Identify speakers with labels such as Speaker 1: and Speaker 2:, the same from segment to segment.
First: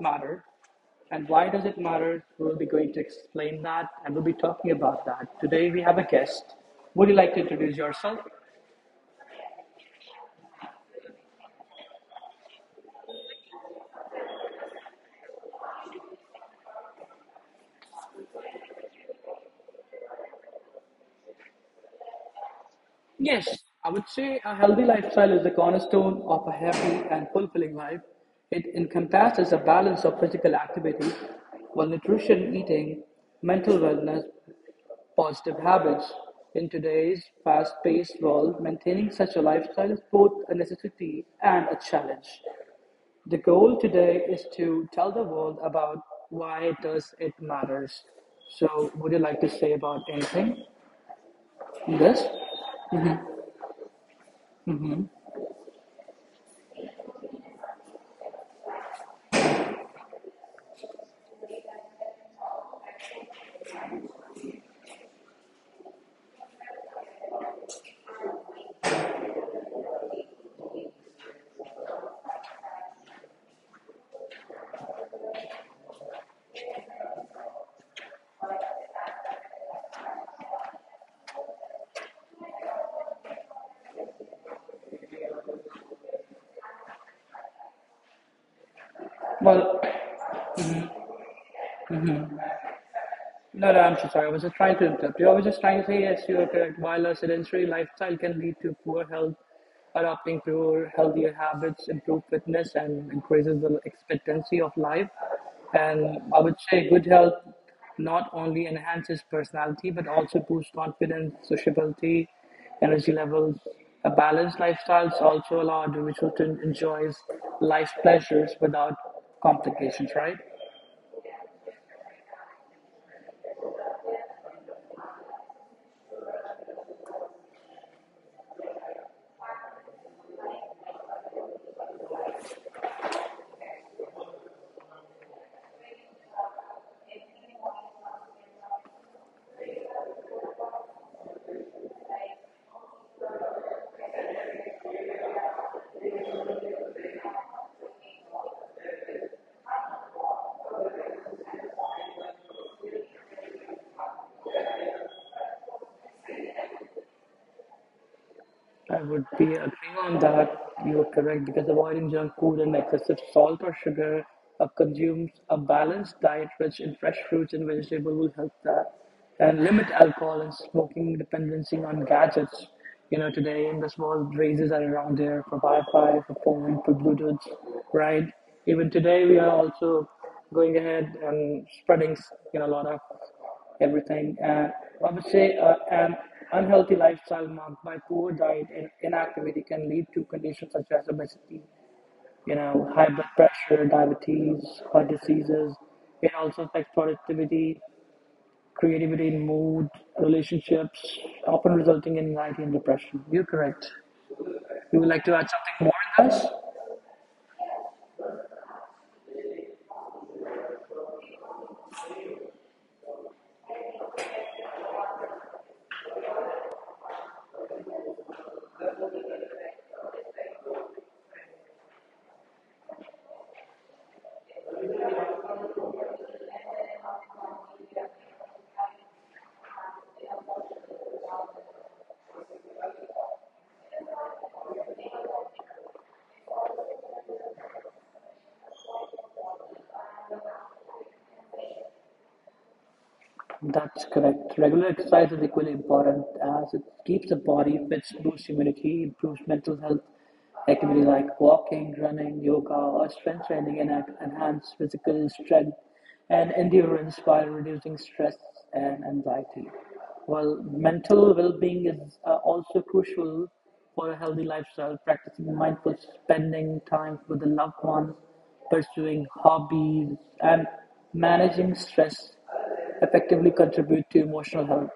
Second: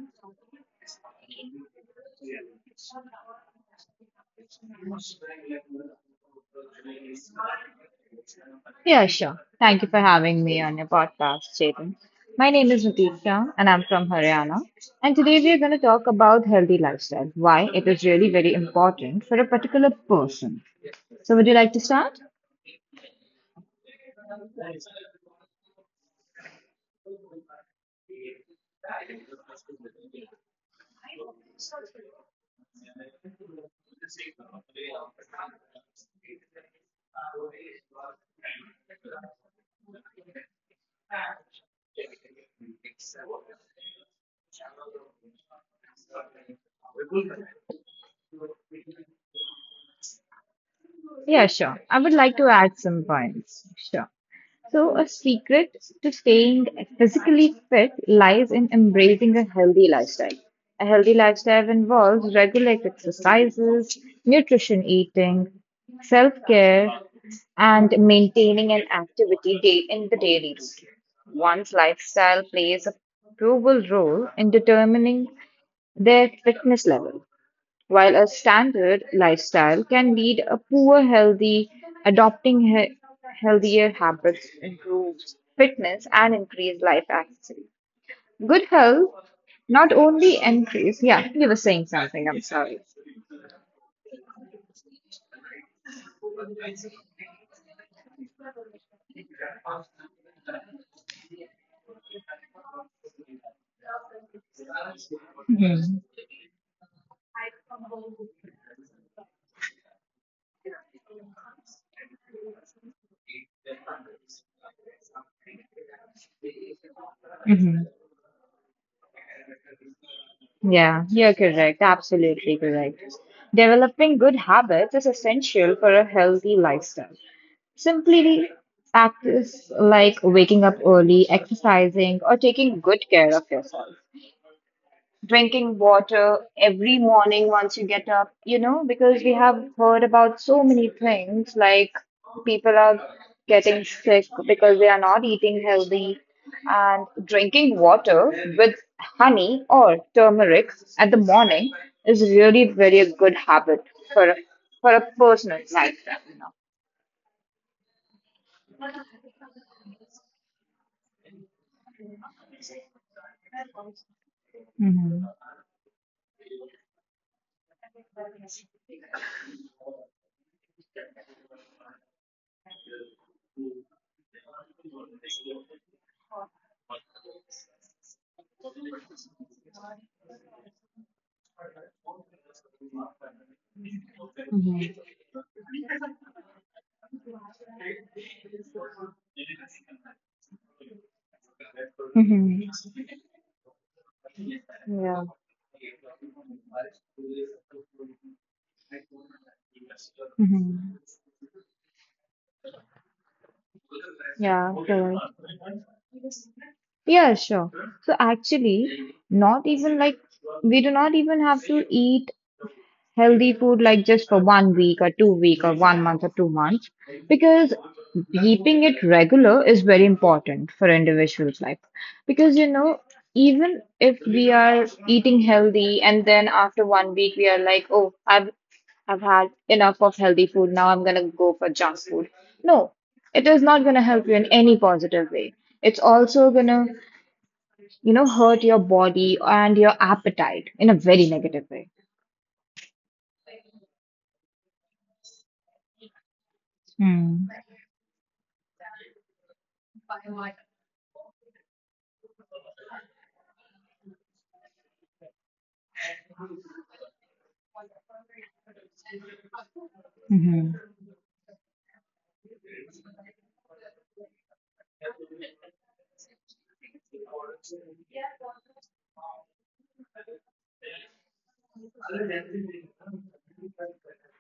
Speaker 1: matter and why does it matter. We'll be going to explain that and we'll be talking about that. Today we have a guest. Would you like to introduce yourself?
Speaker 2: Yeah, sure. Thank you for having me on your podcast, Chetan. My name is Natiksha and I'm from Haryana. And today we are going to talk about healthy lifestyle, why it is really very important for a particular person. So, would you like to start?
Speaker 1: Yes, I would say a healthy lifestyle is the cornerstone of a happy and fulfilling life. It encompasses a balance of physical activity, well nutrition, eating, mental wellness, positive habits. In today's fast paced world, maintaining such a lifestyle is both a necessity and a challenge. The goal today is to tell the world about why does it matters. So would you like to say about anything
Speaker 2: Yeah,
Speaker 1: in
Speaker 2: sure.
Speaker 1: this?
Speaker 2: I would like to add some points. Sure. So, a secret to staying physically fit lies in embracing a healthy lifestyle. A healthy lifestyle involves regular exercises, nutrition eating, self care, and maintaining an activity day in the daily routine. One's lifestyle plays a pivotal role in determining their fitness level while a standard lifestyle can lead a poor healthy, adopting healthier habits improves fitness and increase life accuracy. Good health
Speaker 1: Well,
Speaker 2: not only increase. Yeah, you were saying something. I'm sorry.
Speaker 1: no, no, I'm so sorry. I was just trying to interrupt you. I was just trying to say, yes, you are correct. While a sedentary lifestyle can lead to poor health, adopting to healthier habits improve fitness and increases the expectancy of life. And I would say good health not only enhances personality but also boosts confidence,
Speaker 2: Mhm.
Speaker 1: sociability, energy levels. A balanced lifestyle also allows individuals to enjoy life's
Speaker 2: Mhm.
Speaker 1: pleasures without complications, right?
Speaker 2: Yeah, you're correct. Absolutely correct. Developing good habits is essential for a healthy lifestyle. Simply practice like waking up early, exercising, or taking good care of yourself drinking water every morning once you get up, you know, because we have heard about so many things like people are getting sick because they are not eating healthy and drinking water with honey or turmeric at the morning is really very a good habit for a, for a personal lifestyle,
Speaker 1: I would be agreeing on that. You're correct because avoiding junk food and excessive salt or sugar consumes a
Speaker 2: know.
Speaker 1: balanced diet rich in fresh fruits and vegetables will help that. And limit alcohol and smoking dependency on gadgets. You know, today in this world, raises are around there for Wi-Fi, for phone, for Bluetooth, right? Even today, we are also going ahead and spreading, you know, a lot of everything. And I would say an unhealthy lifestyle marked by poor diet and inactivity can lead to conditions such as obesity, you know,
Speaker 2: Mhm.
Speaker 1: high blood pressure, diabetes, heart
Speaker 2: Yeah.
Speaker 1: diseases. It also affects productivity, creativity, mood,
Speaker 2: Mhm.
Speaker 1: relationships, often resulting in anxiety and depression. You're correct. You
Speaker 2: Yeah,
Speaker 1: would like to add
Speaker 2: correct.
Speaker 1: something more in this?
Speaker 2: Yeah, sure. So actually, not even like we do not even have to eat healthy food like just for 1 week or 2 week or 1 month or 2 months because keeping it regular is very important for individuals life because you know even if we are eating healthy and then after 1 week we are like oh I've had enough of healthy food, now I'm gonna go for junk food. No, it is not gonna help you in any positive way. It's also gonna, you know, hurt your body and your appetite in a very negative way.
Speaker 1: That's correct. Regular exercise is equally important as it keeps the body
Speaker 2: Hmm.
Speaker 1: fit, boosts immunity, improves mental health. Activities like walking, running, yoga, or strength training and enhance physical strength and endurance while reducing stress and anxiety. While mental well-being is also crucial for a healthy lifestyle, practicing mindful spending time with the loved ones, pursuing hobbies, and managing stress effectively contribute to emotional health.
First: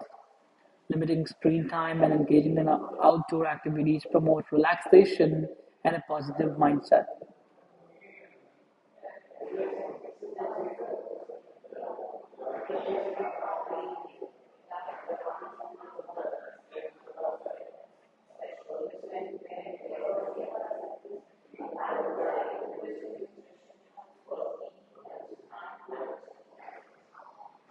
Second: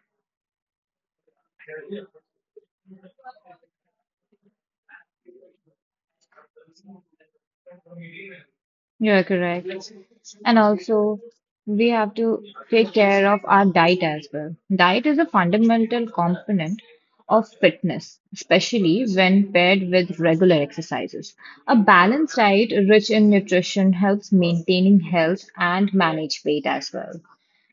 Speaker 1: Limiting screen time and engaging in outdoor activities promote relaxation and a positive mindset.
Speaker 2: You're correct. And also, we have to take care of our diet as well. Diet is a fundamental component of fitness, especially when paired with regular exercises. A balanced diet rich in nutrition helps maintaining health and manage weight as well.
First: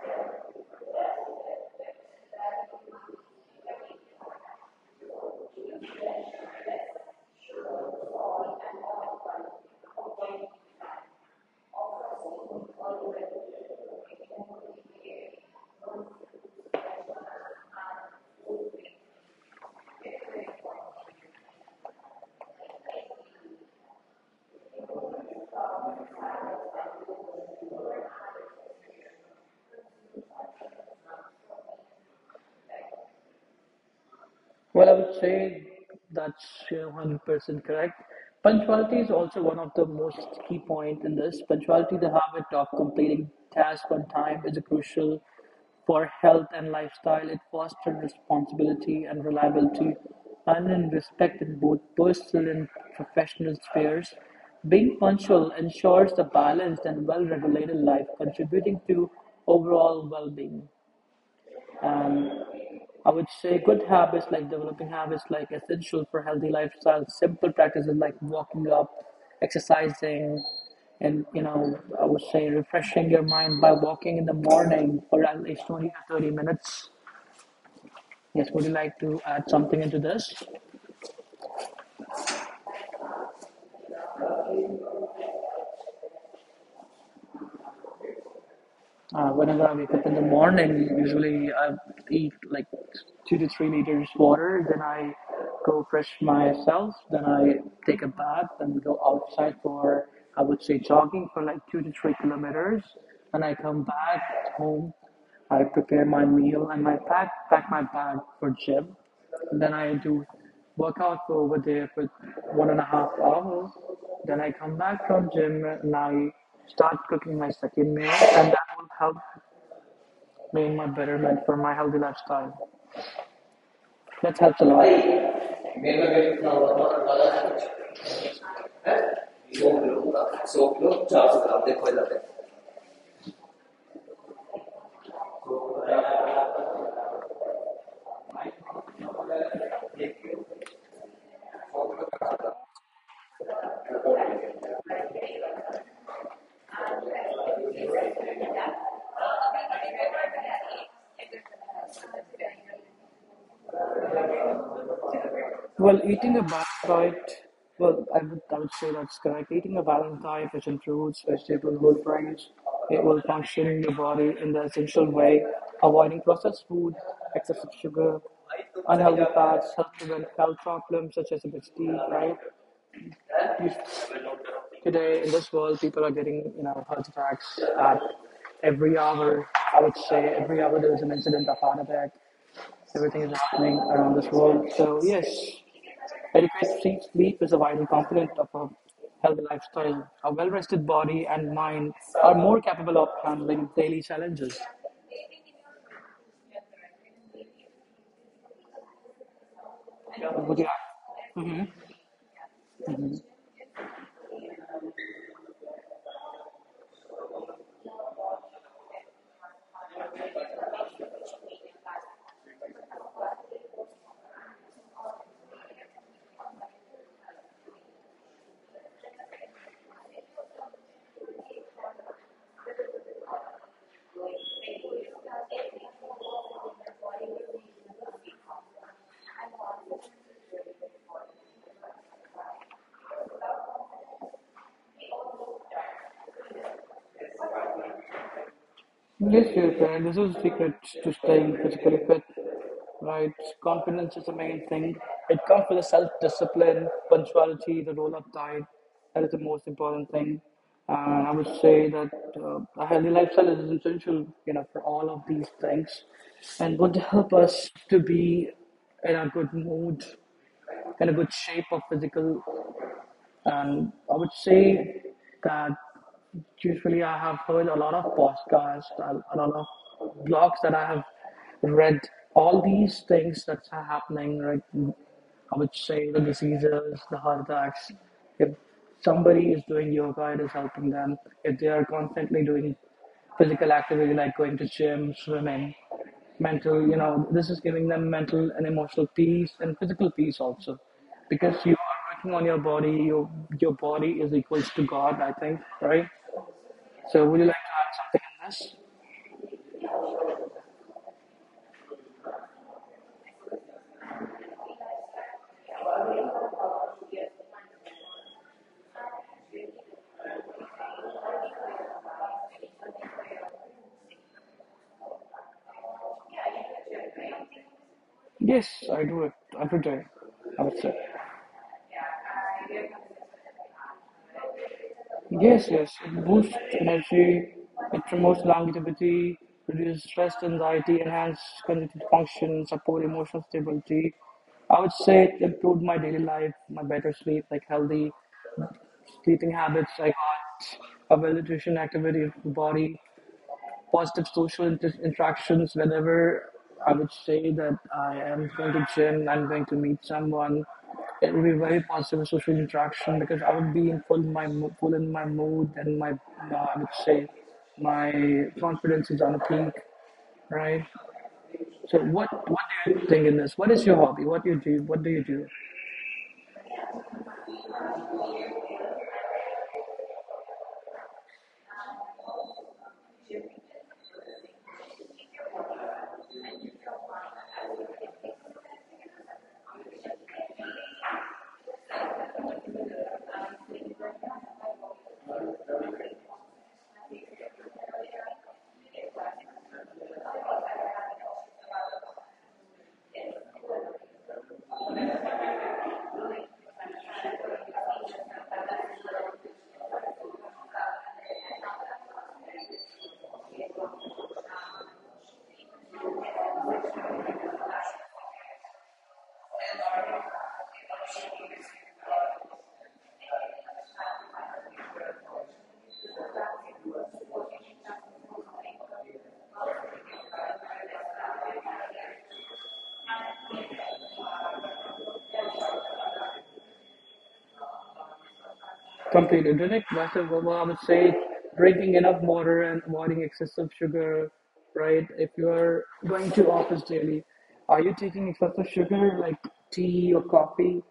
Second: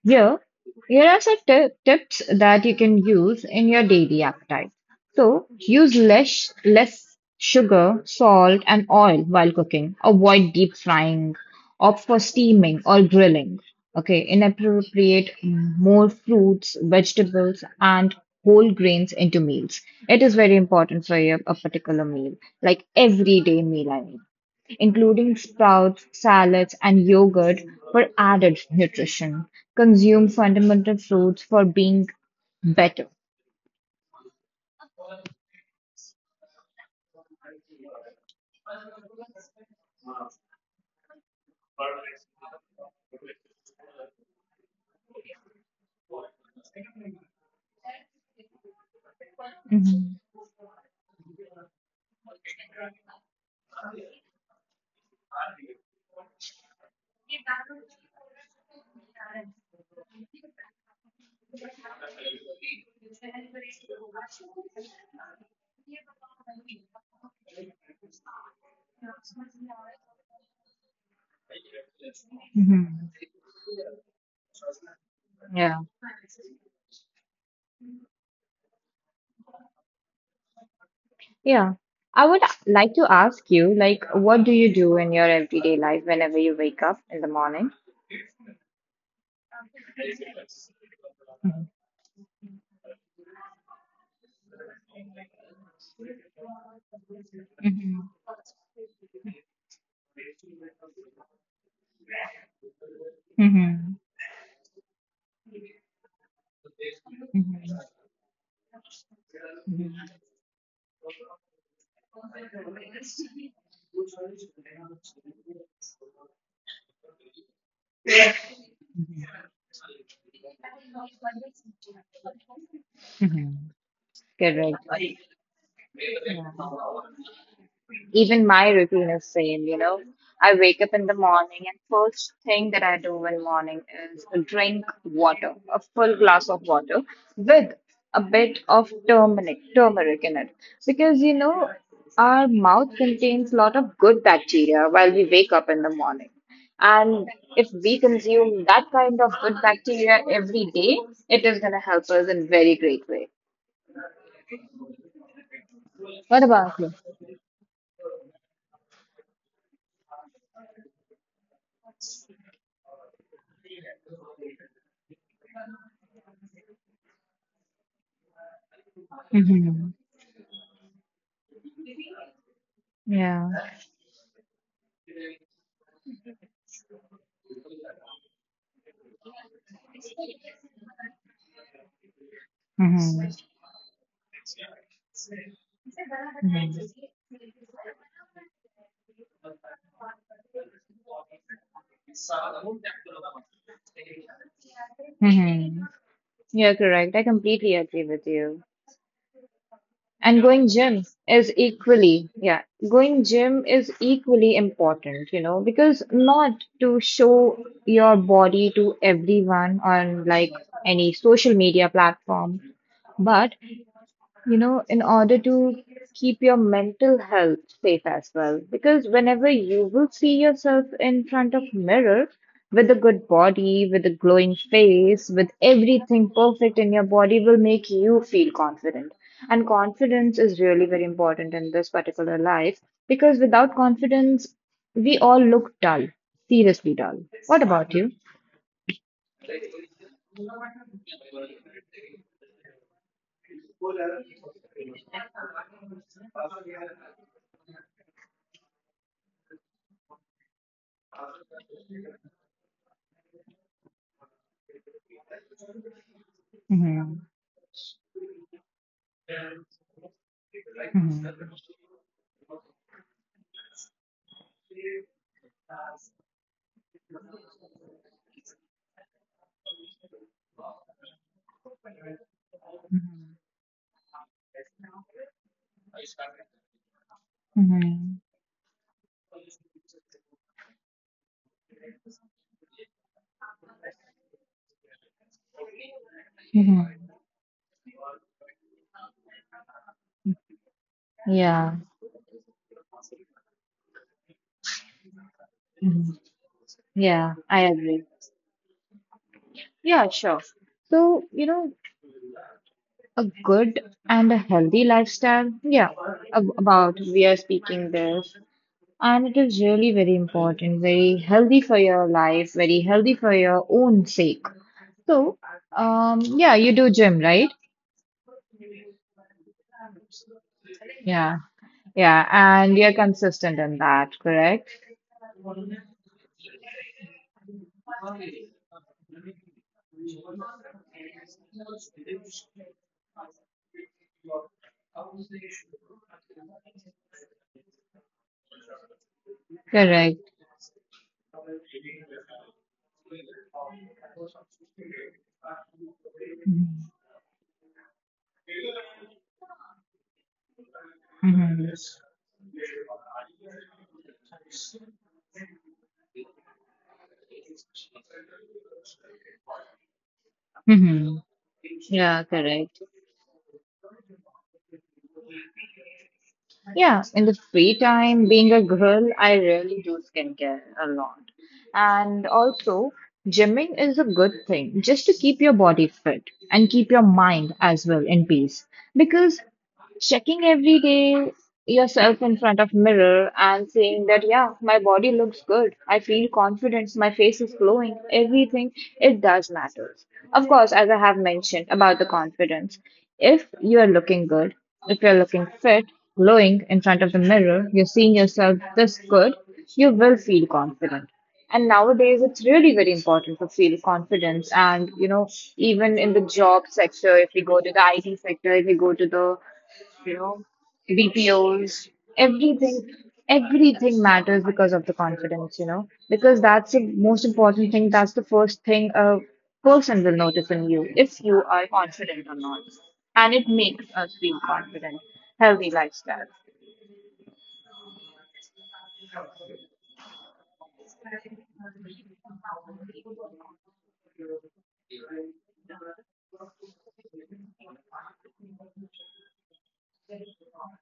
Speaker 2: Here, here are some tips that you can use in your daily appetite. So, use less sugar, salt, and oil while cooking. Avoid deep frying, opt for steaming or grilling. Okay, inappropriate more fruits, vegetables, and whole grains into meals. It is very important for your, a particular meal, like everyday meal, I mean including sprouts, salads, and yogurt for added nutrition. Consume fundamental fruits for being better.
Speaker 1: Well, I would say that's you know, 100% correct. Punctuality is also one of the most key point in this. Punctuality, the habit of completing tasks on time, is crucial for health and lifestyle. It fosters responsibility and reliability
Speaker 2: Mhm.
Speaker 1: and in respect in both personal and professional spheres. Being punctual ensures a balanced and well-regulated life, contributing to overall well-being. And I would say good habits, like developing habits, like essential for healthy lifestyle. Simple practices like walking up, exercising, and you know, I would say
Speaker 2: Mhm.
Speaker 1: refreshing your mind by walking in the morning for at least
Speaker 2: Yeah.
Speaker 1: 20 to 30 minutes. Yes, would you like to add something into this?
Speaker 2: Yeah. I would like to ask you, like, what do you do in your everyday life whenever you wake up in the morning?
Speaker 1: Whenever I wake up in the morning, usually I eat like 2 to 3 liters water. Then I go fresh myself. Then I take a bath and go outside for I would say jogging for like 2 to 3 kilometers. Then
Speaker 2: Mm-hmm.
Speaker 1: I come
Speaker 2: Mm-hmm.
Speaker 1: back home. I prepare my meal and my pack my bag for gym. And then I do workout for over there for one and a half hours. Then I come back from gym and I start cooking my second meal, and that will help me in my betterment for my healthy lifestyle.
Speaker 2: Mm-hmm.
Speaker 1: That helps a
Speaker 2: Correct. Even my routine is same, you know. I wake up in the morning and first thing that I do in morning is drink water, a full glass of water with a bit of turmeric in it. Because you know, our mouth contains a lot of good
Speaker 1: lot.
Speaker 2: bacteria while we wake up in the morning. And if we consume that kind of good bacteria every day, it is going to help us in very great way.
Speaker 1: Well, eating a
Speaker 2: What about
Speaker 1: balanced
Speaker 2: you?
Speaker 1: diet, well, I would say that's correct. Eating a balanced diet, which includes vegetable, whole grains, it will function your body in the essential way, avoiding processed food, excessive sugar, unhealthy fats,
Speaker 2: Mm-hmm.
Speaker 1: help prevent health problems such as obesity, right?
Speaker 2: Yeah.
Speaker 1: You today, in this world, people are getting, you know, heart attacks at every hour. I would say every hour there is an incident of heart attack. Everything
Speaker 2: Mm-hmm.
Speaker 1: is happening around this world. So yes, adequate sleep, sleep is a vital component of a healthy lifestyle. A well-rested body and mind are more capable of handling daily challenges.
Speaker 2: Mhm. Mhm. You're correct. I completely agree with you. And
Speaker 1: Would you?
Speaker 2: going gym is equally, yeah,
Speaker 1: Mhm.
Speaker 2: going gym is equally important, you know, because not to show your body to everyone on like any social media platform, but you know, in order to keep your mental health safe as well. Because whenever you will see yourself in front of mirror with a good body, with a glowing face, with everything perfect in your body will make you feel confident. And confidence is really very important in this particular life because without confidence, we all look dull, seriously dull. What about you?
Speaker 1: Yes, yes, and this is the secret to staying physically fit, right? Confidence is the main thing. It comes with the self-discipline, punctuality, the roll-up diet. That is the most important thing. And I would say that a healthy lifestyle is essential, you know, for all of these things, and
Speaker 2: Mhm.
Speaker 1: would
Speaker 2: Mhm.
Speaker 1: help us to be in a good mood, in a good shape of physical. And I would say that usually I have heard a lot of podcasts, a lot of blogs that I have read. All these things that's happening, right? I would
Speaker 2: Mhm.
Speaker 1: say the diseases, the heart attacks.
Speaker 2: Mhm.
Speaker 1: If somebody is doing yoga, it is helping them. If they are constantly doing physical activity like going to gym, swimming,
Speaker 2: Mhm.
Speaker 1: mental you know this is giving them mental and emotional peace and physical peace also because you
Speaker 2: Yeah.
Speaker 1: are working on your body, your body is equals to god, I think, right?
Speaker 2: Mhm.
Speaker 1: So
Speaker 2: Yeah,
Speaker 1: would you like
Speaker 2: I
Speaker 1: to
Speaker 2: agree.
Speaker 1: add something
Speaker 2: Yeah, sure. So, you know, a good and a healthy lifestyle, yeah, about we are speaking this. And it is really very important, very healthy for your life, very healthy for your own sake. So, yeah, you do gym, right?
Speaker 1: in this? Yes, I do it every day, I would say.
Speaker 2: Yeah, yeah, and you're consistent in that, correct?
Speaker 1: Yes, yes, it boosts energy, it promotes longevity, reduces stress, anxiety, enhance cognitive function, support emotional stability. I would say it improved my daily life, my better sleep, like healthy. Sleeping habits, like
Speaker 2: Correct.
Speaker 1: arts, a well-nutritioned activity of the body, positive social interactions. Whenever I would say that I am going to gym, I'm going to meet someone, it will be very positive social interaction because I would be in full my full in my mood and my I would say my confidence is on a peak, right? So what
Speaker 2: Correct.
Speaker 1: do you think in this? What is your hobby? What do you do?
Speaker 2: Yeah, in the free time, being a girl, I really do skincare a lot. And also, gymming is a good thing just to keep your body fit and keep your mind as well in peace. Because checking every day yourself in front of mirror and saying that yeah my body looks good, I feel confidence, my face is glowing, everything, it does matters, of course, as I have mentioned about the confidence, if you are looking good, if you're looking fit, glowing in front of the mirror, you're seeing yourself this good, you will feel confident. And nowadays, it's really very important to feel confidence. And, you know, even in the job sector, if we go to the IT sector, if we go to the you know, BPOs, everything, everything matters because of the confidence, you know, because that's the most important thing. That's the first thing a person will notice in you if you are confident or not. And it makes us feel confident, healthy lifestyle.
Speaker 1: Complete interdict. Myself, Wilma, I would say drinking enough water and avoiding excessive sugar, right? If you are going to office daily, are you taking excessive sugar like tea or coffee?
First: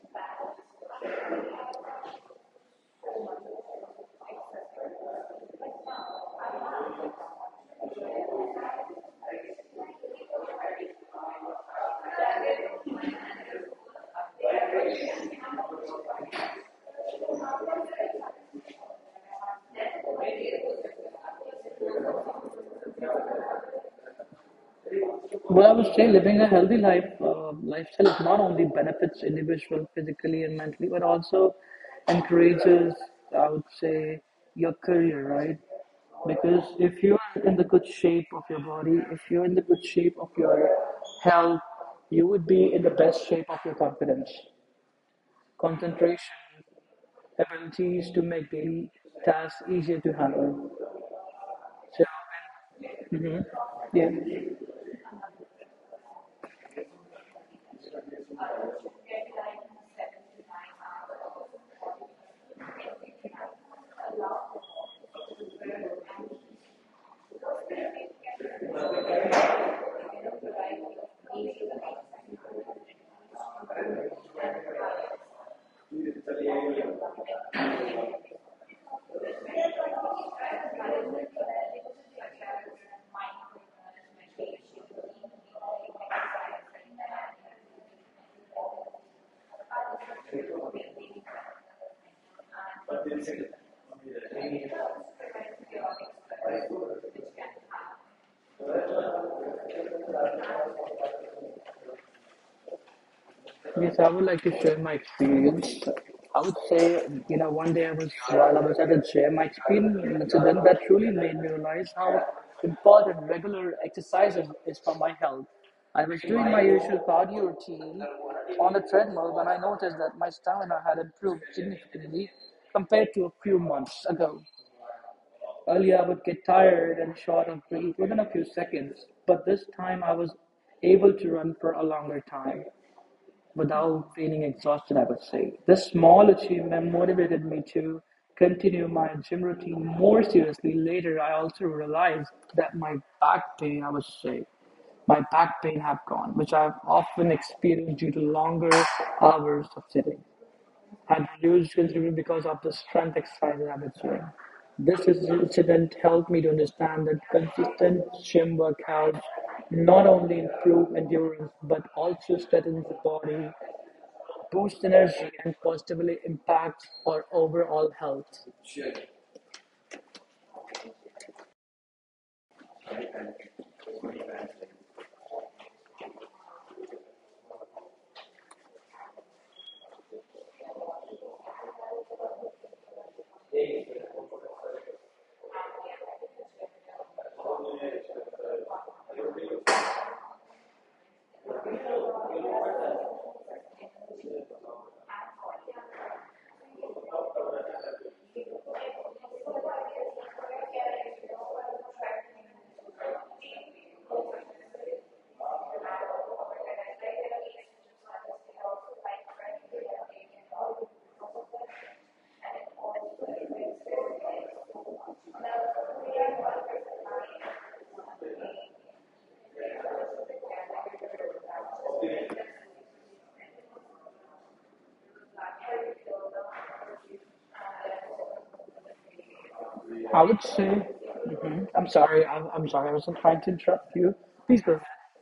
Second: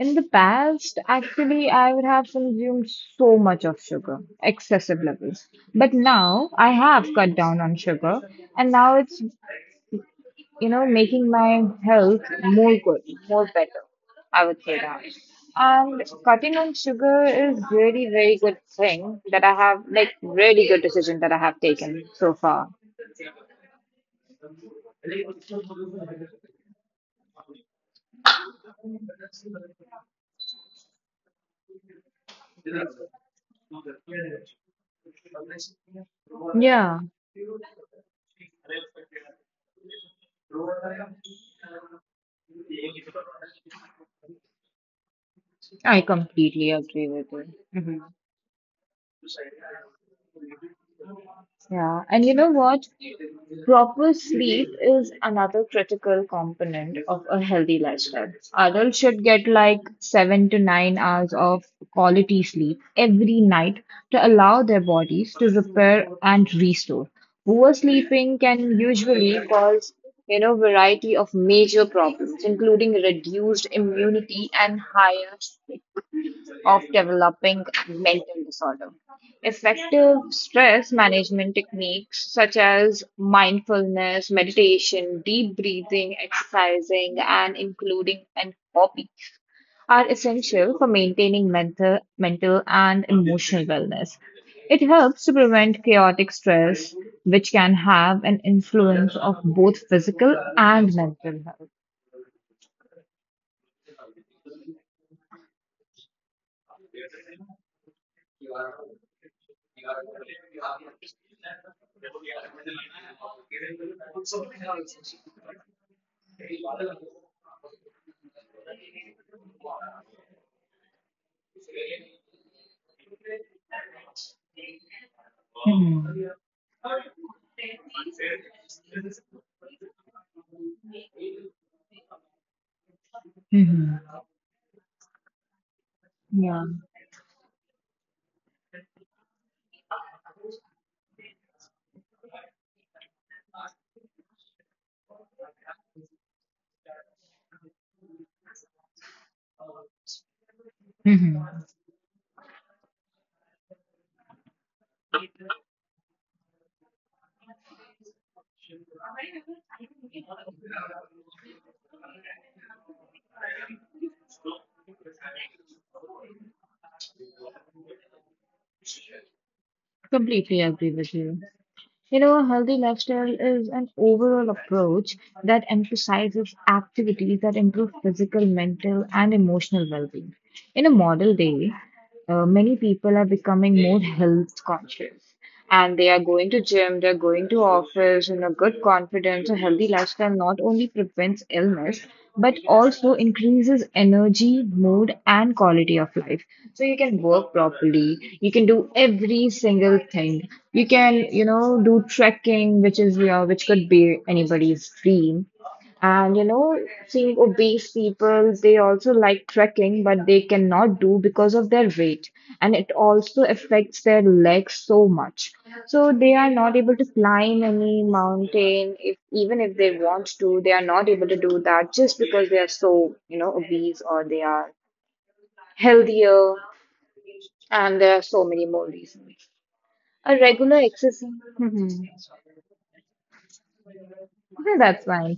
Speaker 2: In the past, actually, I would have consumed so much of sugar, excessive levels. But now I have cut down on sugar, and now it's you know, making my health more good, more better. I would say that. And cutting on sugar is really very good thing that I have, like really good decision that I have taken so far.
Speaker 1: But I would say living a healthy life lifestyle is not only benefits individual physically and mentally, but also encourages, I would say, your career, right? Because
Speaker 2: Yeah,
Speaker 1: if you're in the good shape of your body, if you're in the good shape of your health, you would be in the best shape of your confidence,
Speaker 2: I
Speaker 1: concentration,
Speaker 2: completely agree with you. Mhm.
Speaker 1: abilities to make daily tasks easier to handle.
Speaker 2: Yeah,
Speaker 1: So,
Speaker 2: and you know what?
Speaker 1: hmm,
Speaker 2: Proper
Speaker 1: yeah.
Speaker 2: sleep is another critical component of a healthy lifestyle. Adults should get like 7 to 9 hours of quality sleep every night to allow their bodies to repair and restore. Oversleeping can usually cause, you know, variety of major problems, including reduced immunity and higher risk of developing mental disorder. Effective stress management techniques such as mindfulness, meditation, deep breathing, exercising, and including an hobby are essential for maintaining mental and emotional wellness. It helps to prevent chaotic stress, which can have an influence of both physical and mental health.
Speaker 1: Yes, I would like to share my experience. I would say, you know, one day I was, while I was at a gym, I experienced an incident that truly made me realize how important regular exercise is, for my health. I was doing my usual cardio routine on the treadmill when I noticed that my stamina had improved significantly compared to a few months ago. Earlier, I would get tired and short of breath within a few seconds, but this time I was able to run for a longer time
Speaker 2: Mhm.
Speaker 1: without feeling exhausted, I would say. This small
Speaker 2: Yeah.
Speaker 1: achievement motivated me to continue my gym routine more seriously. Later, I also realized that my back pain, I would say, my back pain have gone, which I've often experienced due to longer hours of sitting,
Speaker 2: Mhm.
Speaker 1: had reduced considerably because of the strength exercises I've been doing. This incident helped me to understand that consistent gym workouts not only improve endurance but also strengthens the body, boosts energy and positively impacts our overall health.
Speaker 2: Completely agree with you. You know, a healthy lifestyle is an overall approach that emphasizes activities that improve physical, mental, and emotional well being. In a modern day, many people are becoming more health conscious and they are going to gym, they're going to office in a good confidence. A healthy lifestyle not only prevents illness but also increases energy, mood, and quality of life. So you can work properly, you can do every single thing. You can, you know, do trekking, which is your, which could be anybody's dream. And you know, seeing obese people, they also like trekking, but they cannot do because of their weight. And it also affects their legs so much. So they are not able to climb any mountain if even if they want to, they are not able to do that just because they are so, you know, obese or they are healthier and there are so many more reasons. A
Speaker 1: I would
Speaker 2: regular
Speaker 1: say,
Speaker 2: exercise. Mhm.
Speaker 1: I'm sorry, I'm sorry, I wasn't trying to interrupt you.
Speaker 2: Yeah,
Speaker 1: Please go.
Speaker 2: that's fine.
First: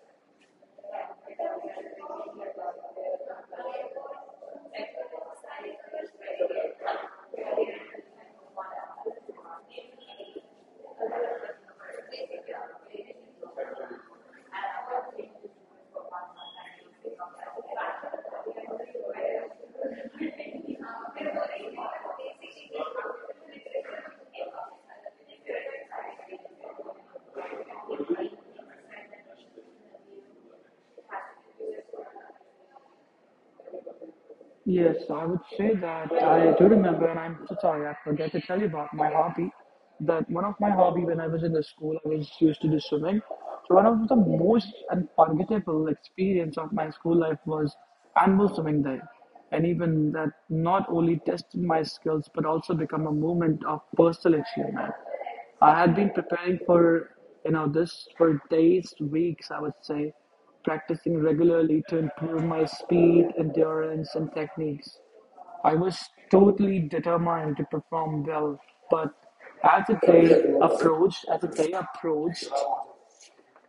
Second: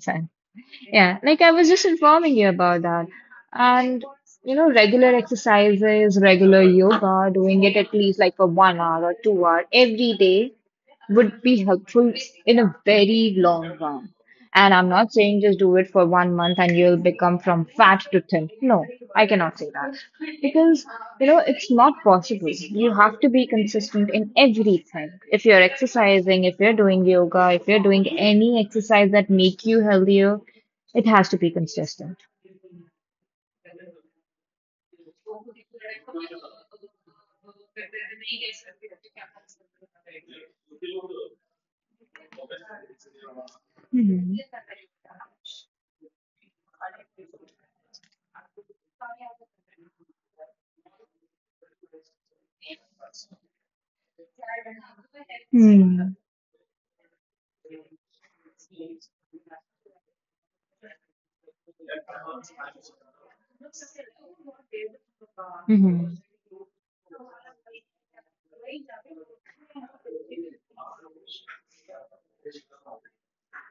Speaker 2: Yeah, like I was just informing you about that. And, you know, regular exercises, regular yoga, doing it at least like for 1 hour or 2 hour every day would be helpful in a very long run. And I'm not saying just do it for 1 month and you'll become from fat to thin. No, I cannot say that. Because, you know, it's not possible. You have to be consistent in everything. If you're exercising, if you're doing yoga, if you're doing any exercise that make you healthier, it has to be consistent.
Speaker 1: Yes, I would say that I do remember, and I'm so sorry, I forget to tell you about my hobby. That one of my hobby when I was in the school, I was used to do swimming. So one
Speaker 2: Hmm.
Speaker 1: of the
Speaker 2: Hmm.
Speaker 1: most
Speaker 2: Hmm.
Speaker 1: unforgettable experience of my school life was annual swimming day, and even that not only tested my skills but also become a moment of personal achievement. I had been
Speaker 2: Hmm.
Speaker 1: preparing for you know this for days, weeks, I would say, practicing regularly to improve my speed, endurance, and techniques. I was
Speaker 2: Hmm.
Speaker 1: totally determined to perform well, but as the day as the day approached,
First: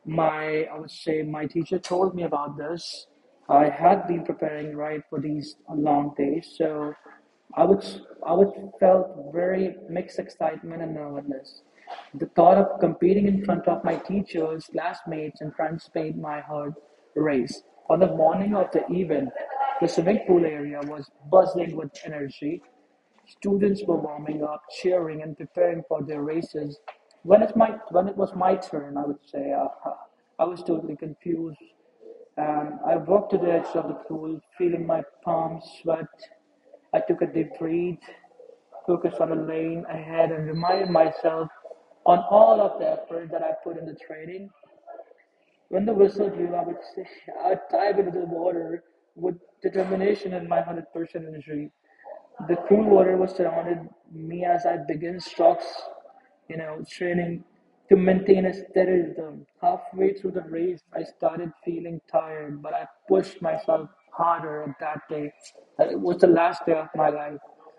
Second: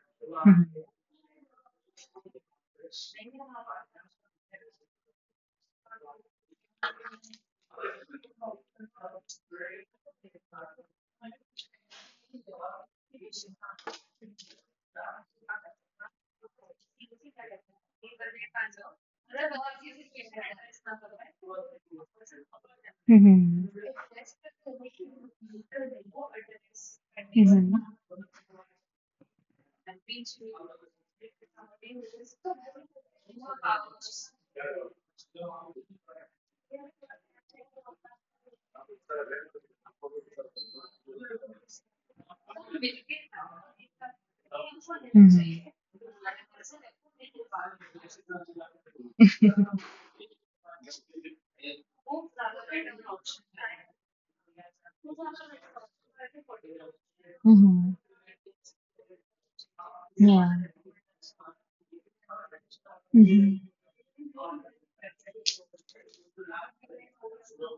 Speaker 1: my I would say my teacher told me about this. I had been preparing right for these long days, so I would I would felt very mixed excitement and nervousness. The thought of competing in front of my teachers, classmates, and friends made my heart race. On the morning of the event, the swimming pool area was buzzing with energy.
Speaker 2: Hmm.
Speaker 1: Students were warming up, cheering, and preparing for their races. When it was my turn, I would say I was totally confused. And I walked to the edge of the pool, feeling my palms sweat. I took a deep breath, focused on the lane ahead, and reminded myself on all of the effort that I put in the training. When the whistle blew, I would say, I'd dive into the water with determination and my 100% energy. The cool water was surrounded me as I began strokes, training
Speaker 2: Hmm. Hmm.
Speaker 1: to maintain a steady rhythm. Halfway through the
Speaker 2: Yeah.
Speaker 1: race, I started feeling tired, but I pushed
Speaker 2: Mm-hmm.
Speaker 1: myself harder on that day. It was the last day of my life,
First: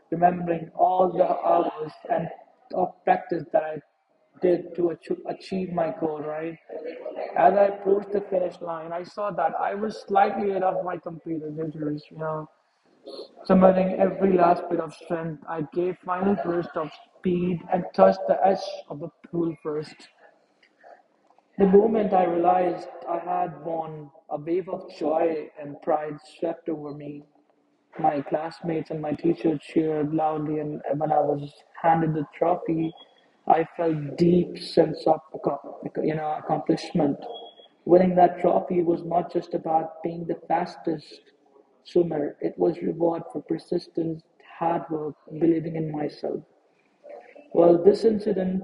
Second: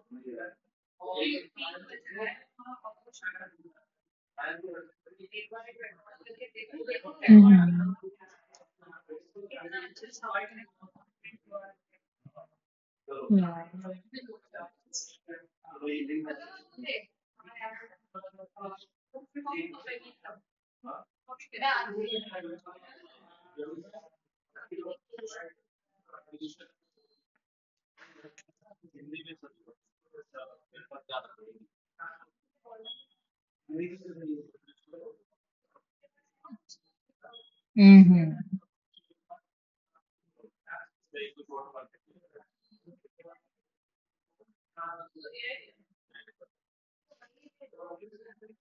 Speaker 1: remembering all the hours and of practice that I did to achieve my goal, right? As I
Speaker 2: Mm-hmm.
Speaker 1: approached the finish line, I saw that I was slightly ahead of my competitors, you know,
Speaker 2: Yeah.
Speaker 1: summoning every last bit of strength. I gave final burst of speed and touched the edge of the pool first. The moment I realized I had won, a wave of joy and pride swept over me. My classmates and my teachers cheered loudly, and when I was handed the trophy, I felt deep sense of accomplishment. Winning that
Speaker 2: Mm-hmm.
Speaker 1: trophy was not just about being the fastest swimmer; it was reward for persistence, hard work, believing in myself. Well, this incident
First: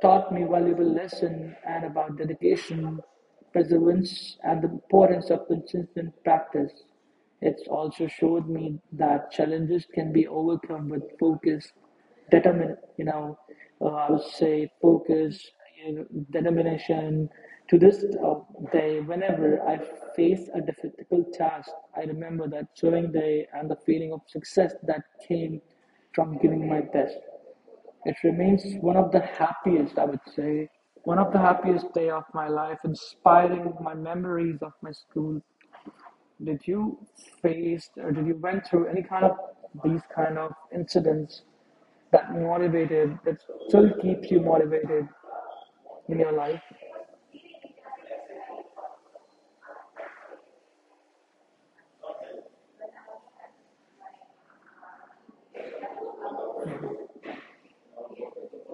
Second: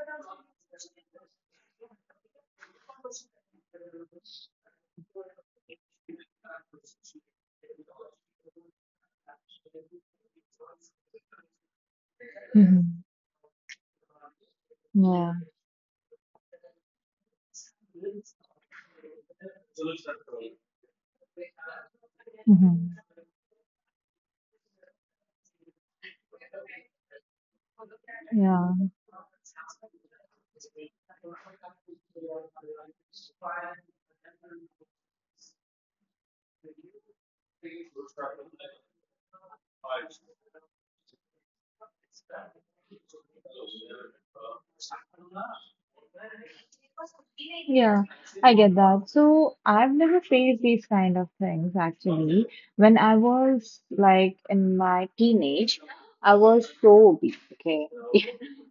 Speaker 1: taught me valuable lesson and about dedication, perseverance, and the importance of consistent practice. It's also showed me that challenges can be overcome with focus, determin,
Speaker 2: Mm-hmm.
Speaker 1: you know, I would say
Speaker 2: Yeah.
Speaker 1: focus, determination. To this day, whenever I face a difficult task, I remember
Speaker 2: Mm-hmm.
Speaker 1: that chilling day and the feeling of success that came from giving my best. It remains
Speaker 2: Yeah.
Speaker 1: one of the happiest, I would say, one of the happiest day of my life, inspiring my memories of my school. Did you face or did you went through any kind of these kind of incidents that motivated that still keeps you motivated in your life?
Speaker 2: Yeah, I get that. So I've never faced these kind of things actually. When I was like in my teenage, I was so obese, okay?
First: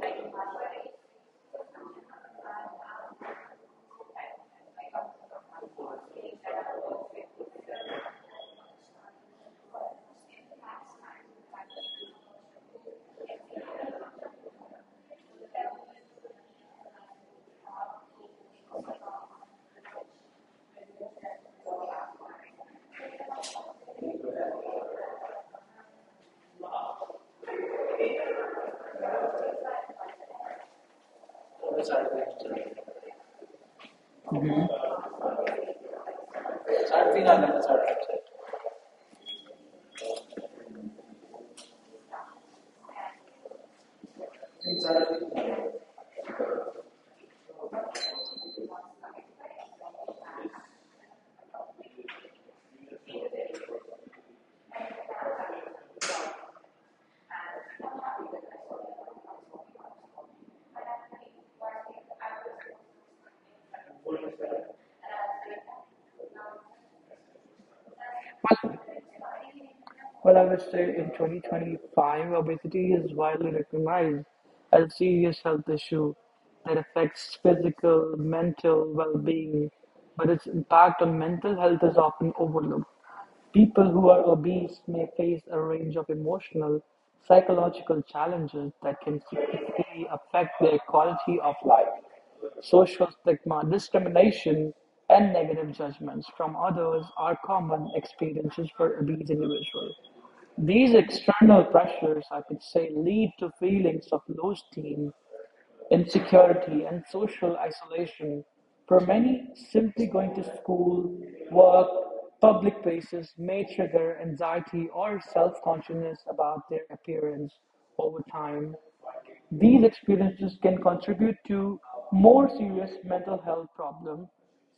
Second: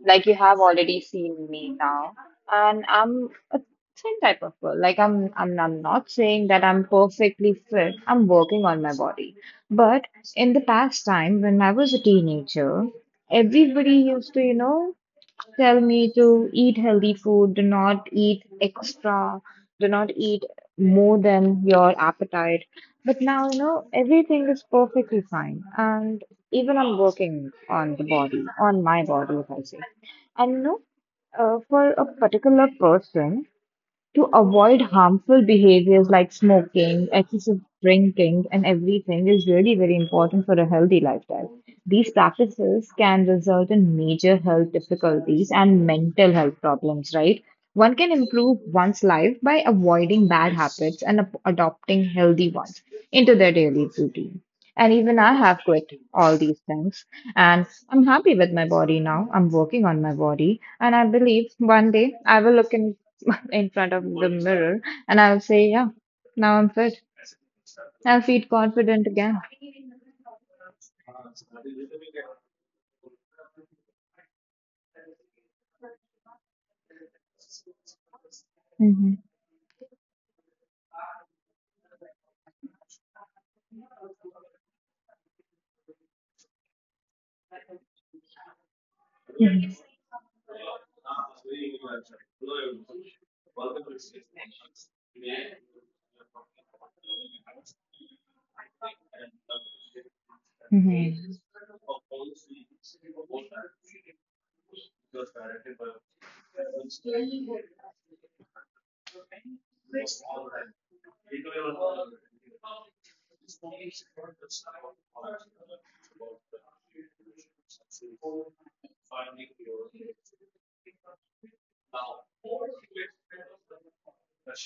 Speaker 2: Like you have already seen me now. And I'm a thin type of girl. Like I'm not saying that I'm perfectly fit. I'm working on my body. But in the past time when I was a teenager, everybody used to, you know, tell me to eat healthy food, do not eat extra, do not eat more than your appetite. But now, you know, everything is perfectly fine. And even I'm working on the body, on my body, if I say. And, you know, for a particular person, to avoid harmful behaviors like smoking, excessive drinking, and everything is really very important for a healthy lifestyle. These practices can result in major health difficulties and mental health problems, right? One can improve one's life by avoiding bad habits and adopting healthy ones into their daily routine. And even I have quit all these things, and I'm happy with my body now. I'm working on my body, and I believe one day I will look in in front of the mirror and I'll say, yeah, now I'm fit. I'll feel
Speaker 1: Well,
Speaker 2: confident again.
Speaker 1: Well, I would say in 2025, obesity is widely recognized as a serious health issue that affects physical, mental
Speaker 2: Mhm.
Speaker 1: well-being, but its impact on mental health is often overlooked. People who are obese may face a range of emotional, psychological challenges that can
Speaker 2: Mhm.
Speaker 1: significantly affect their quality of life. Social stigma, discrimination, and negative judgments from others are common experiences for obese individuals. These external pressures, I could say, lead to feelings of low esteem, insecurity, and social
Speaker 2: Mhm.
Speaker 1: isolation. For many, simply going to school, work, public places may trigger anxiety or self consciousness about their appearance over time. These experiences can contribute to more serious mental health problems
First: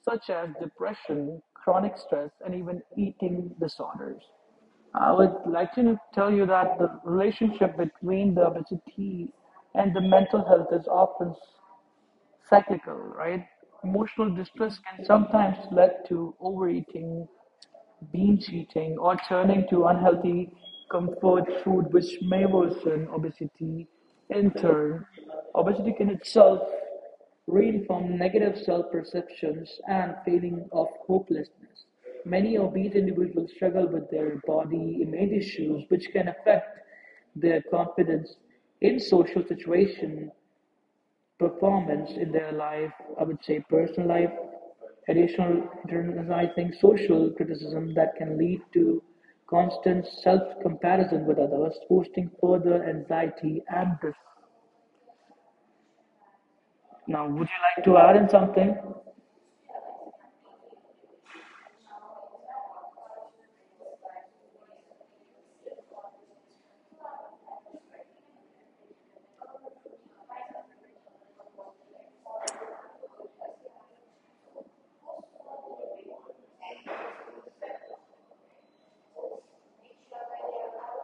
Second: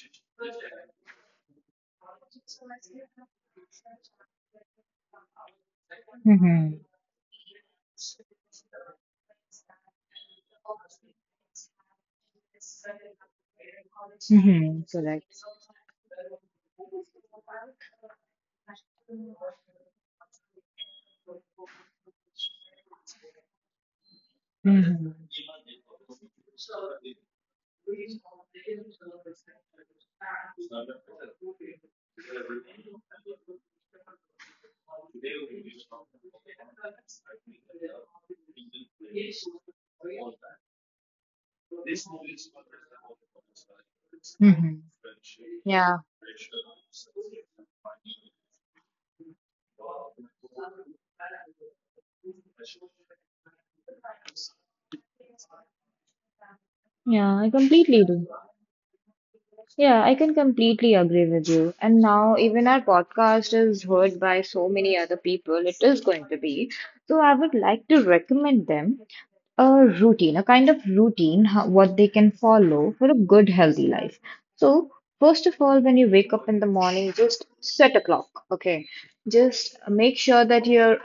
Speaker 1: such as depression, chronic stress, and even eating disorders. I would like to tell you that
Speaker 2: Mhm.
Speaker 1: the relationship between the obesity and the mental health is often cyclical, right? Emotional distress
Speaker 2: Mhm.
Speaker 1: can
Speaker 2: Correct.
Speaker 1: sometimes lead to overeating, binge eating or turning to unhealthy comfort food which may worsen obesity in turn
Speaker 2: Mhm.
Speaker 1: obesity can itself read from negative self-perceptions and feeling of hopelessness many obese individuals struggle with their body image issues which can affect their confidence in social situations performance in their life, I would say personal life,
Speaker 2: Mhm.
Speaker 1: additional
Speaker 2: Yeah.
Speaker 1: internalizing social criticism that can lead to constant self comparison with others, posting further anxiety and this. Now,
Speaker 2: Yeah.
Speaker 1: would
Speaker 2: I
Speaker 1: you like to
Speaker 2: completely
Speaker 1: add in
Speaker 2: do.
Speaker 1: something?
Speaker 2: Yeah, I can completely agree with you. And now, even our podcast is heard by so many other people, it is going to be. So, I would like to recommend them a routine, a kind of routine, what they can follow for a good, healthy life. So, first of all, when you wake up in the morning, just set a clock, okay? Just make sure that you're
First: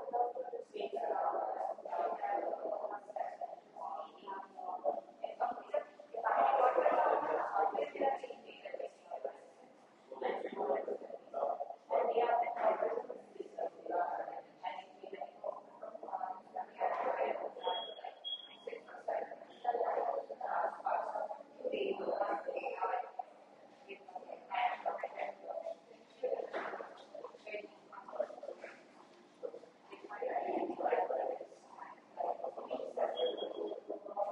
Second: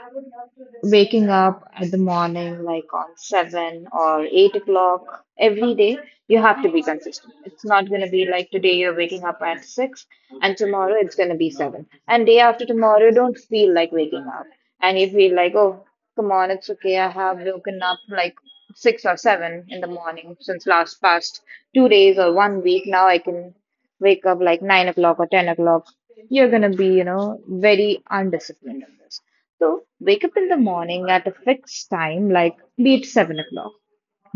Speaker 2: waking up at the morning, like on 7 or 8 o'clock every day. You have to be consistent. It's not going to be like today you're waking up at 6 and tomorrow it's going to be 7. And day after tomorrow, you don't feel like waking up. And you feel like, oh, come on, it's okay. I have woken up like six or seven in the morning since last past 2 days or one week. Now I can wake up like 9 o'clock or 10 o'clock. You're gonna be, very undisciplined in this. So wake up in the morning at a fixed time, like be it 7 o'clock.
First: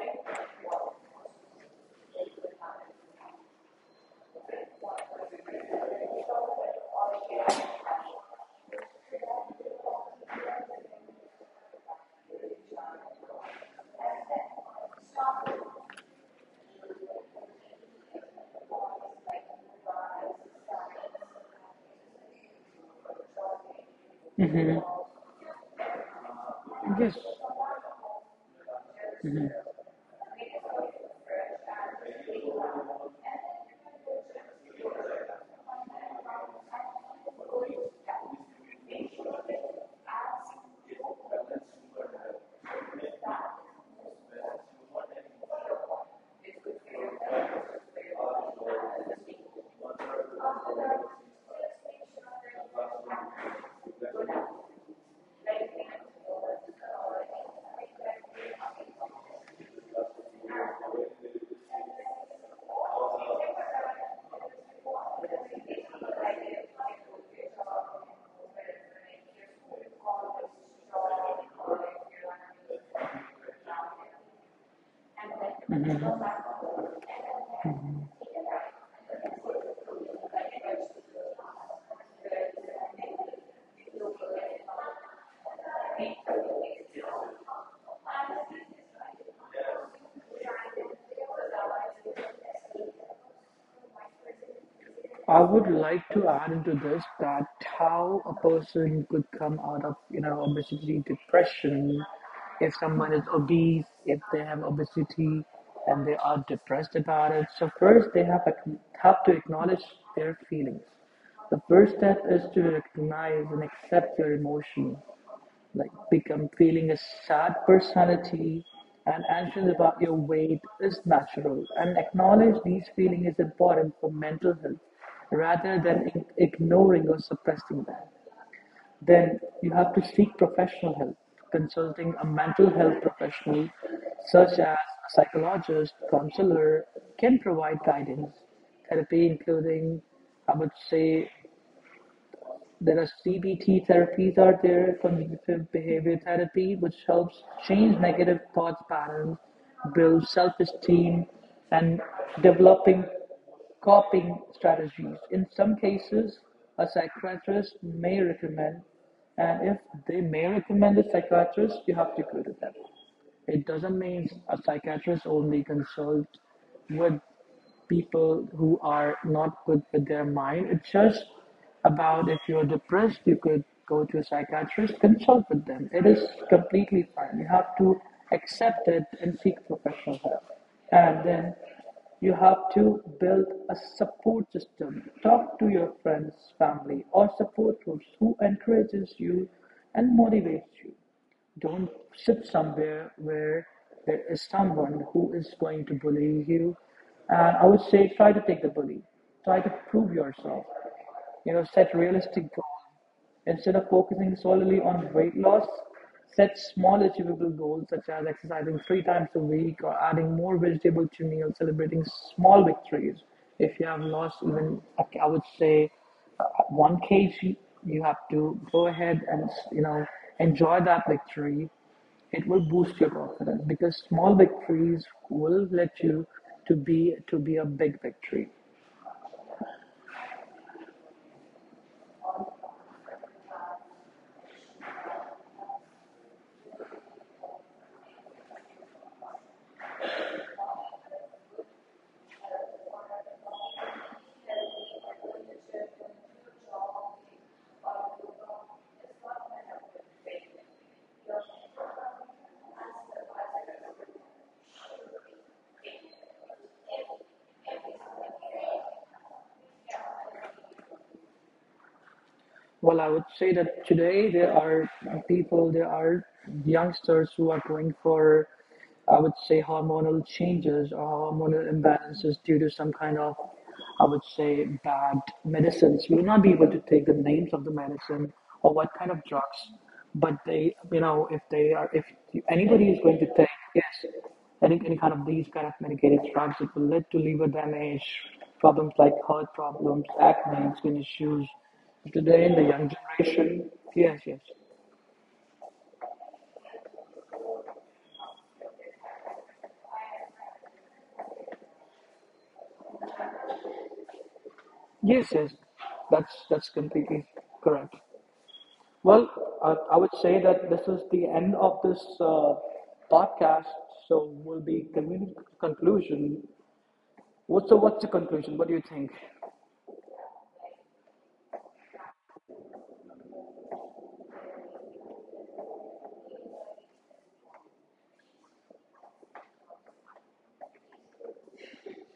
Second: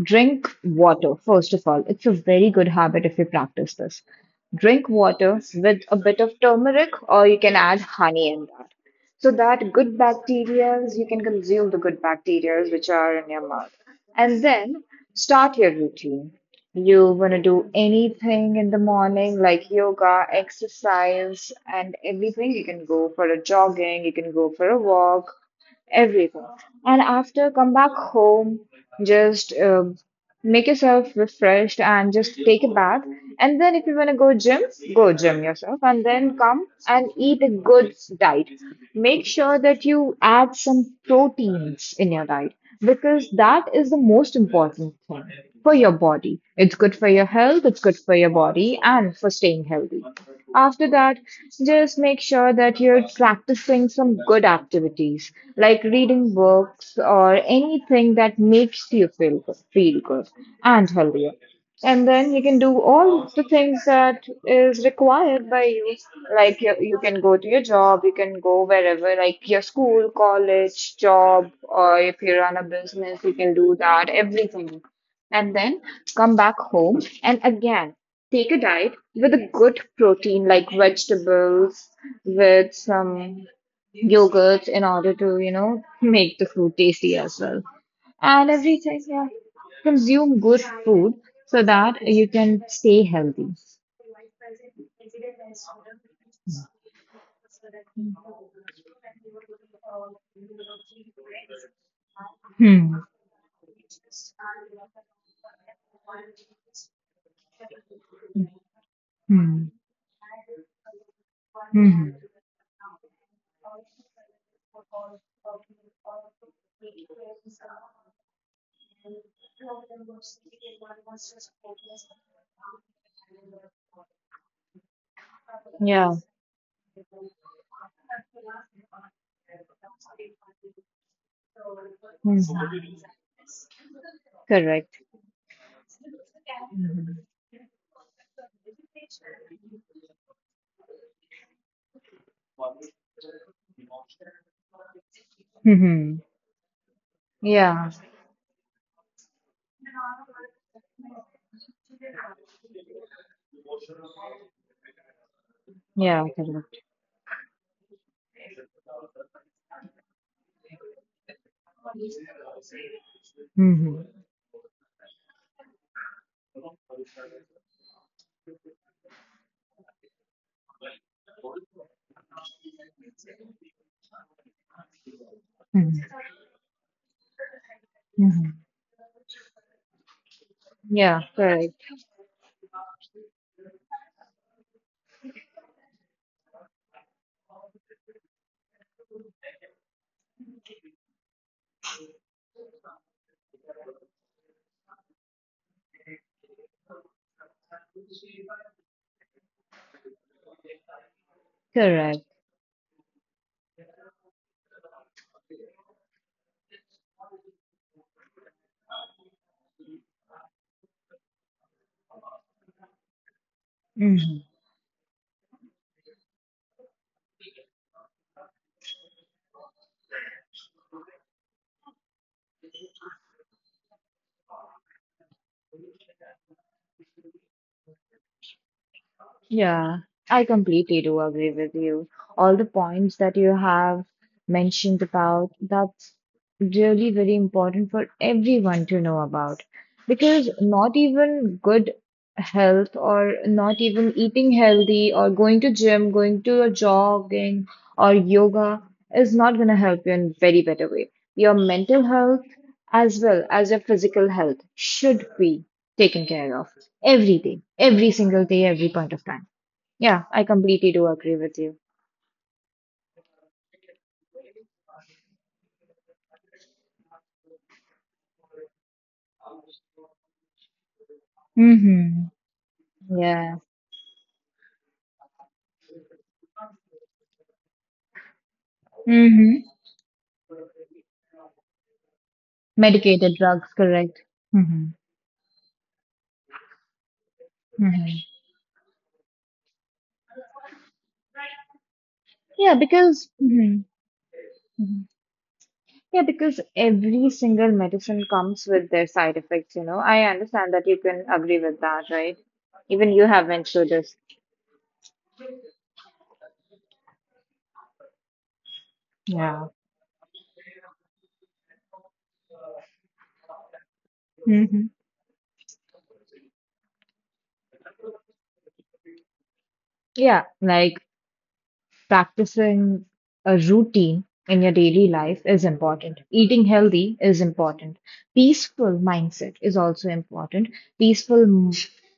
Speaker 2: Drink water, first of all. It's a very good habit if you practice this. Drink water with a bit of turmeric, or you can add honey in that. So that good bacteria, you can consume the good bacteria which are in your mouth. And then start your routine. You want to do anything in the morning like yoga, exercise, and everything. You can go for a jogging, you can go for a
Speaker 1: Hmm.
Speaker 2: walk, everything. And
Speaker 1: Yes.
Speaker 2: after, come back home, just make yourself refreshed and just take a bath and then if you wanna go gym yourself and then come and eat a good diet. Make sure that you add some proteins in your diet because that is the most important thing for your body. It's good for your health, it's good for your body and for staying healthy. After that, just make sure that you're practicing some good activities like reading books or anything that makes you feel good and healthier. And then you can do all the things that is required by you. Like you can go to your job, you can go wherever, like your school, college, job, or if you run a business, you can do that, everything. And then come back home and again take a diet with a good protein like vegetables, with some yogurts in order to make the food tasty as well and every time, yeah, consume good food so that you can stay healthy.
Speaker 1: I would like to add into this that how a person could come out of, you know, obesity depression if
Speaker 2: Hmm.
Speaker 1: someone is obese, if they have obesity and they are depressed about it. So first they have to
Speaker 2: Hmm.
Speaker 1: acknowledge their feelings. The first
Speaker 2: Hmm.
Speaker 1: step is to recognize and accept your emotion like become feeling a sad personality and anxious about your weight is natural and acknowledge these feelings is important for mental health rather than
Speaker 2: Yeah.
Speaker 1: ignoring or suppressing them then you have to seek professional help consulting a
Speaker 2: Hmm.
Speaker 1: mental health professional such as
Speaker 2: Correct.
Speaker 1: a psychologist counselor can provide guidance therapy including I would say there are CBT therapies out there, cognitive
Speaker 2: Hmm.
Speaker 1: behavior therapy, which helps
Speaker 2: Yeah.
Speaker 1: change negative thought patterns, build self-esteem, and developing coping strategies. In some
Speaker 2: Yeah.
Speaker 1: cases,
Speaker 2: Correct.
Speaker 1: a psychiatrist may recommend, and if they may recommend a psychiatrist, you have to go to them. It doesn't
Speaker 2: Mhm.
Speaker 1: mean a psychiatrist only consult with people who are not good with their mind. It's just about if you're depressed, you could go to a psychiatrist, consult with them. It
Speaker 2: Mhm.
Speaker 1: is completely fine. You have to
Speaker 2: Mhm.
Speaker 1: accept it and seek professional help. And
Speaker 2: Yeah,
Speaker 1: then
Speaker 2: correct.
Speaker 1: you have to build a support system. Talk to your friends, family, or support groups who encourages you and motivates you. Don't sit somewhere where there is someone who is going to bully you. And I would say try to take the bully. Try to prove yourself. You know, set
Speaker 2: Correct.
Speaker 1: realistic goals. Instead of focusing solely on weight loss, set small achievable goals such as exercising 3 times a week or adding more vegetables to meals, celebrating small victories. If you have lost
Speaker 2: Mhm.
Speaker 1: even, I would say one case you, you have to go ahead and you know enjoy that victory it will boost your confidence because small victories will let you to be a big victory.
Speaker 2: Yeah, I completely do agree with you. All the points that you have mentioned about, that's really very important for everyone to know about. Because not even good health or not even eating healthy or going to gym, going to a jogging or yoga is not going to help you in very better way. Your mental health as well as your physical health should be taken care of every day, every single day, every point of time. Yeah, I completely do agree with you.
Speaker 1: Well, I would say that today there are people, there are youngsters who are going for, I would say, hormonal changes or hormonal
Speaker 2: Mm-hmm.
Speaker 1: imbalances due to some kind of,
Speaker 2: Yeah.
Speaker 1: I would say, bad medicines. We will not be able to take the names of the medicine or what kind of drugs,
Speaker 2: Mm-hmm.
Speaker 1: but they, you know, if they are, if anybody is going to
Speaker 2: Medicated
Speaker 1: take,
Speaker 2: drugs,
Speaker 1: yes,
Speaker 2: correct.
Speaker 1: any,
Speaker 2: Mm-hmm.
Speaker 1: any kind of these kind of medicated drugs, it will lead to liver damage,
Speaker 2: Mm-hmm.
Speaker 1: problems like heart problems, acne, skin issues. Today in the
Speaker 2: Yeah,
Speaker 1: young
Speaker 2: because
Speaker 1: generation,
Speaker 2: Mm-hmm.
Speaker 1: yes, yes,
Speaker 2: Yeah, because every single medicine comes with their side effects. I understand that you can agree with that, right? Even you have went through this.
Speaker 1: yes, that's completely correct. Well, I would say that this is the end of this podcast. So will be
Speaker 2: Hmm.
Speaker 1: conclusion. What's the conclusion? What do you think?
Speaker 2: Yeah, like practicing a routine in your daily life is important. Eating healthy is important. Peaceful mindset is also important. Peaceful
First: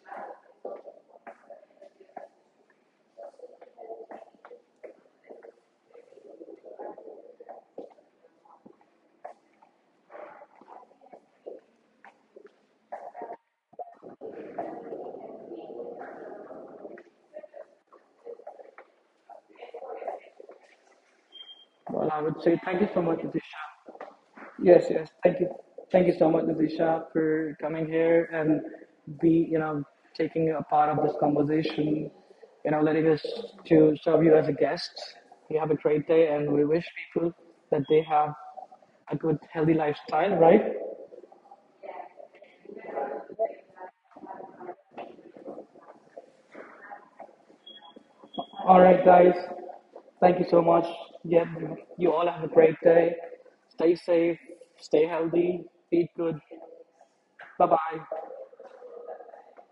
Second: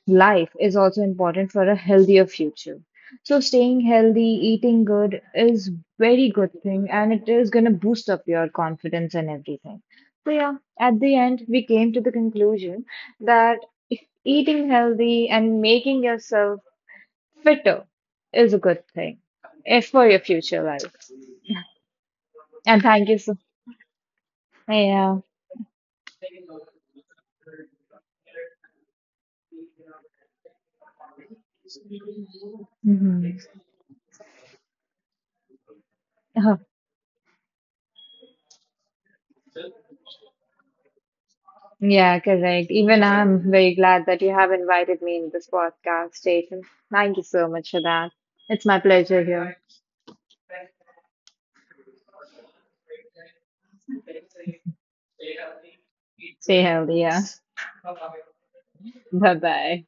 Speaker 2: life is also important for a healthier future. So staying healthy, eating good is very good thing and it is going to boost up your confidence and everything. So yeah, at the end we came to the conclusion that eating healthy and making yourself fitter is a good thing if for your future life.
Speaker 1: Well, I would say
Speaker 2: And
Speaker 1: thank you
Speaker 2: thank
Speaker 1: so
Speaker 2: you
Speaker 1: much,
Speaker 2: so
Speaker 1: Atisha. Yes,
Speaker 2: yeah.
Speaker 1: yes. Thank you. Thank you so much, Nadisha, for coming here and be, you know, taking a part of this conversation, you know, letting
Speaker 2: Hmm.
Speaker 1: us to serve you as a guest. You have a great day
Speaker 2: Uh-huh.
Speaker 1: and we wish people that they have a good healthy lifestyle, right?
Speaker 2: Yeah, correct. Even I'm very glad that you have invited me in this podcast, Jason. Thank you so much for that. It's my
Speaker 1: All right,
Speaker 2: pleasure
Speaker 1: guys.
Speaker 2: here.
Speaker 1: Thank you so much. Yeah, you all have a great day. Stay safe, stay healthy, eat good.
Speaker 2: Stay healthy, yeah.
Speaker 1: Bye bye.
Speaker 2: Bye bye.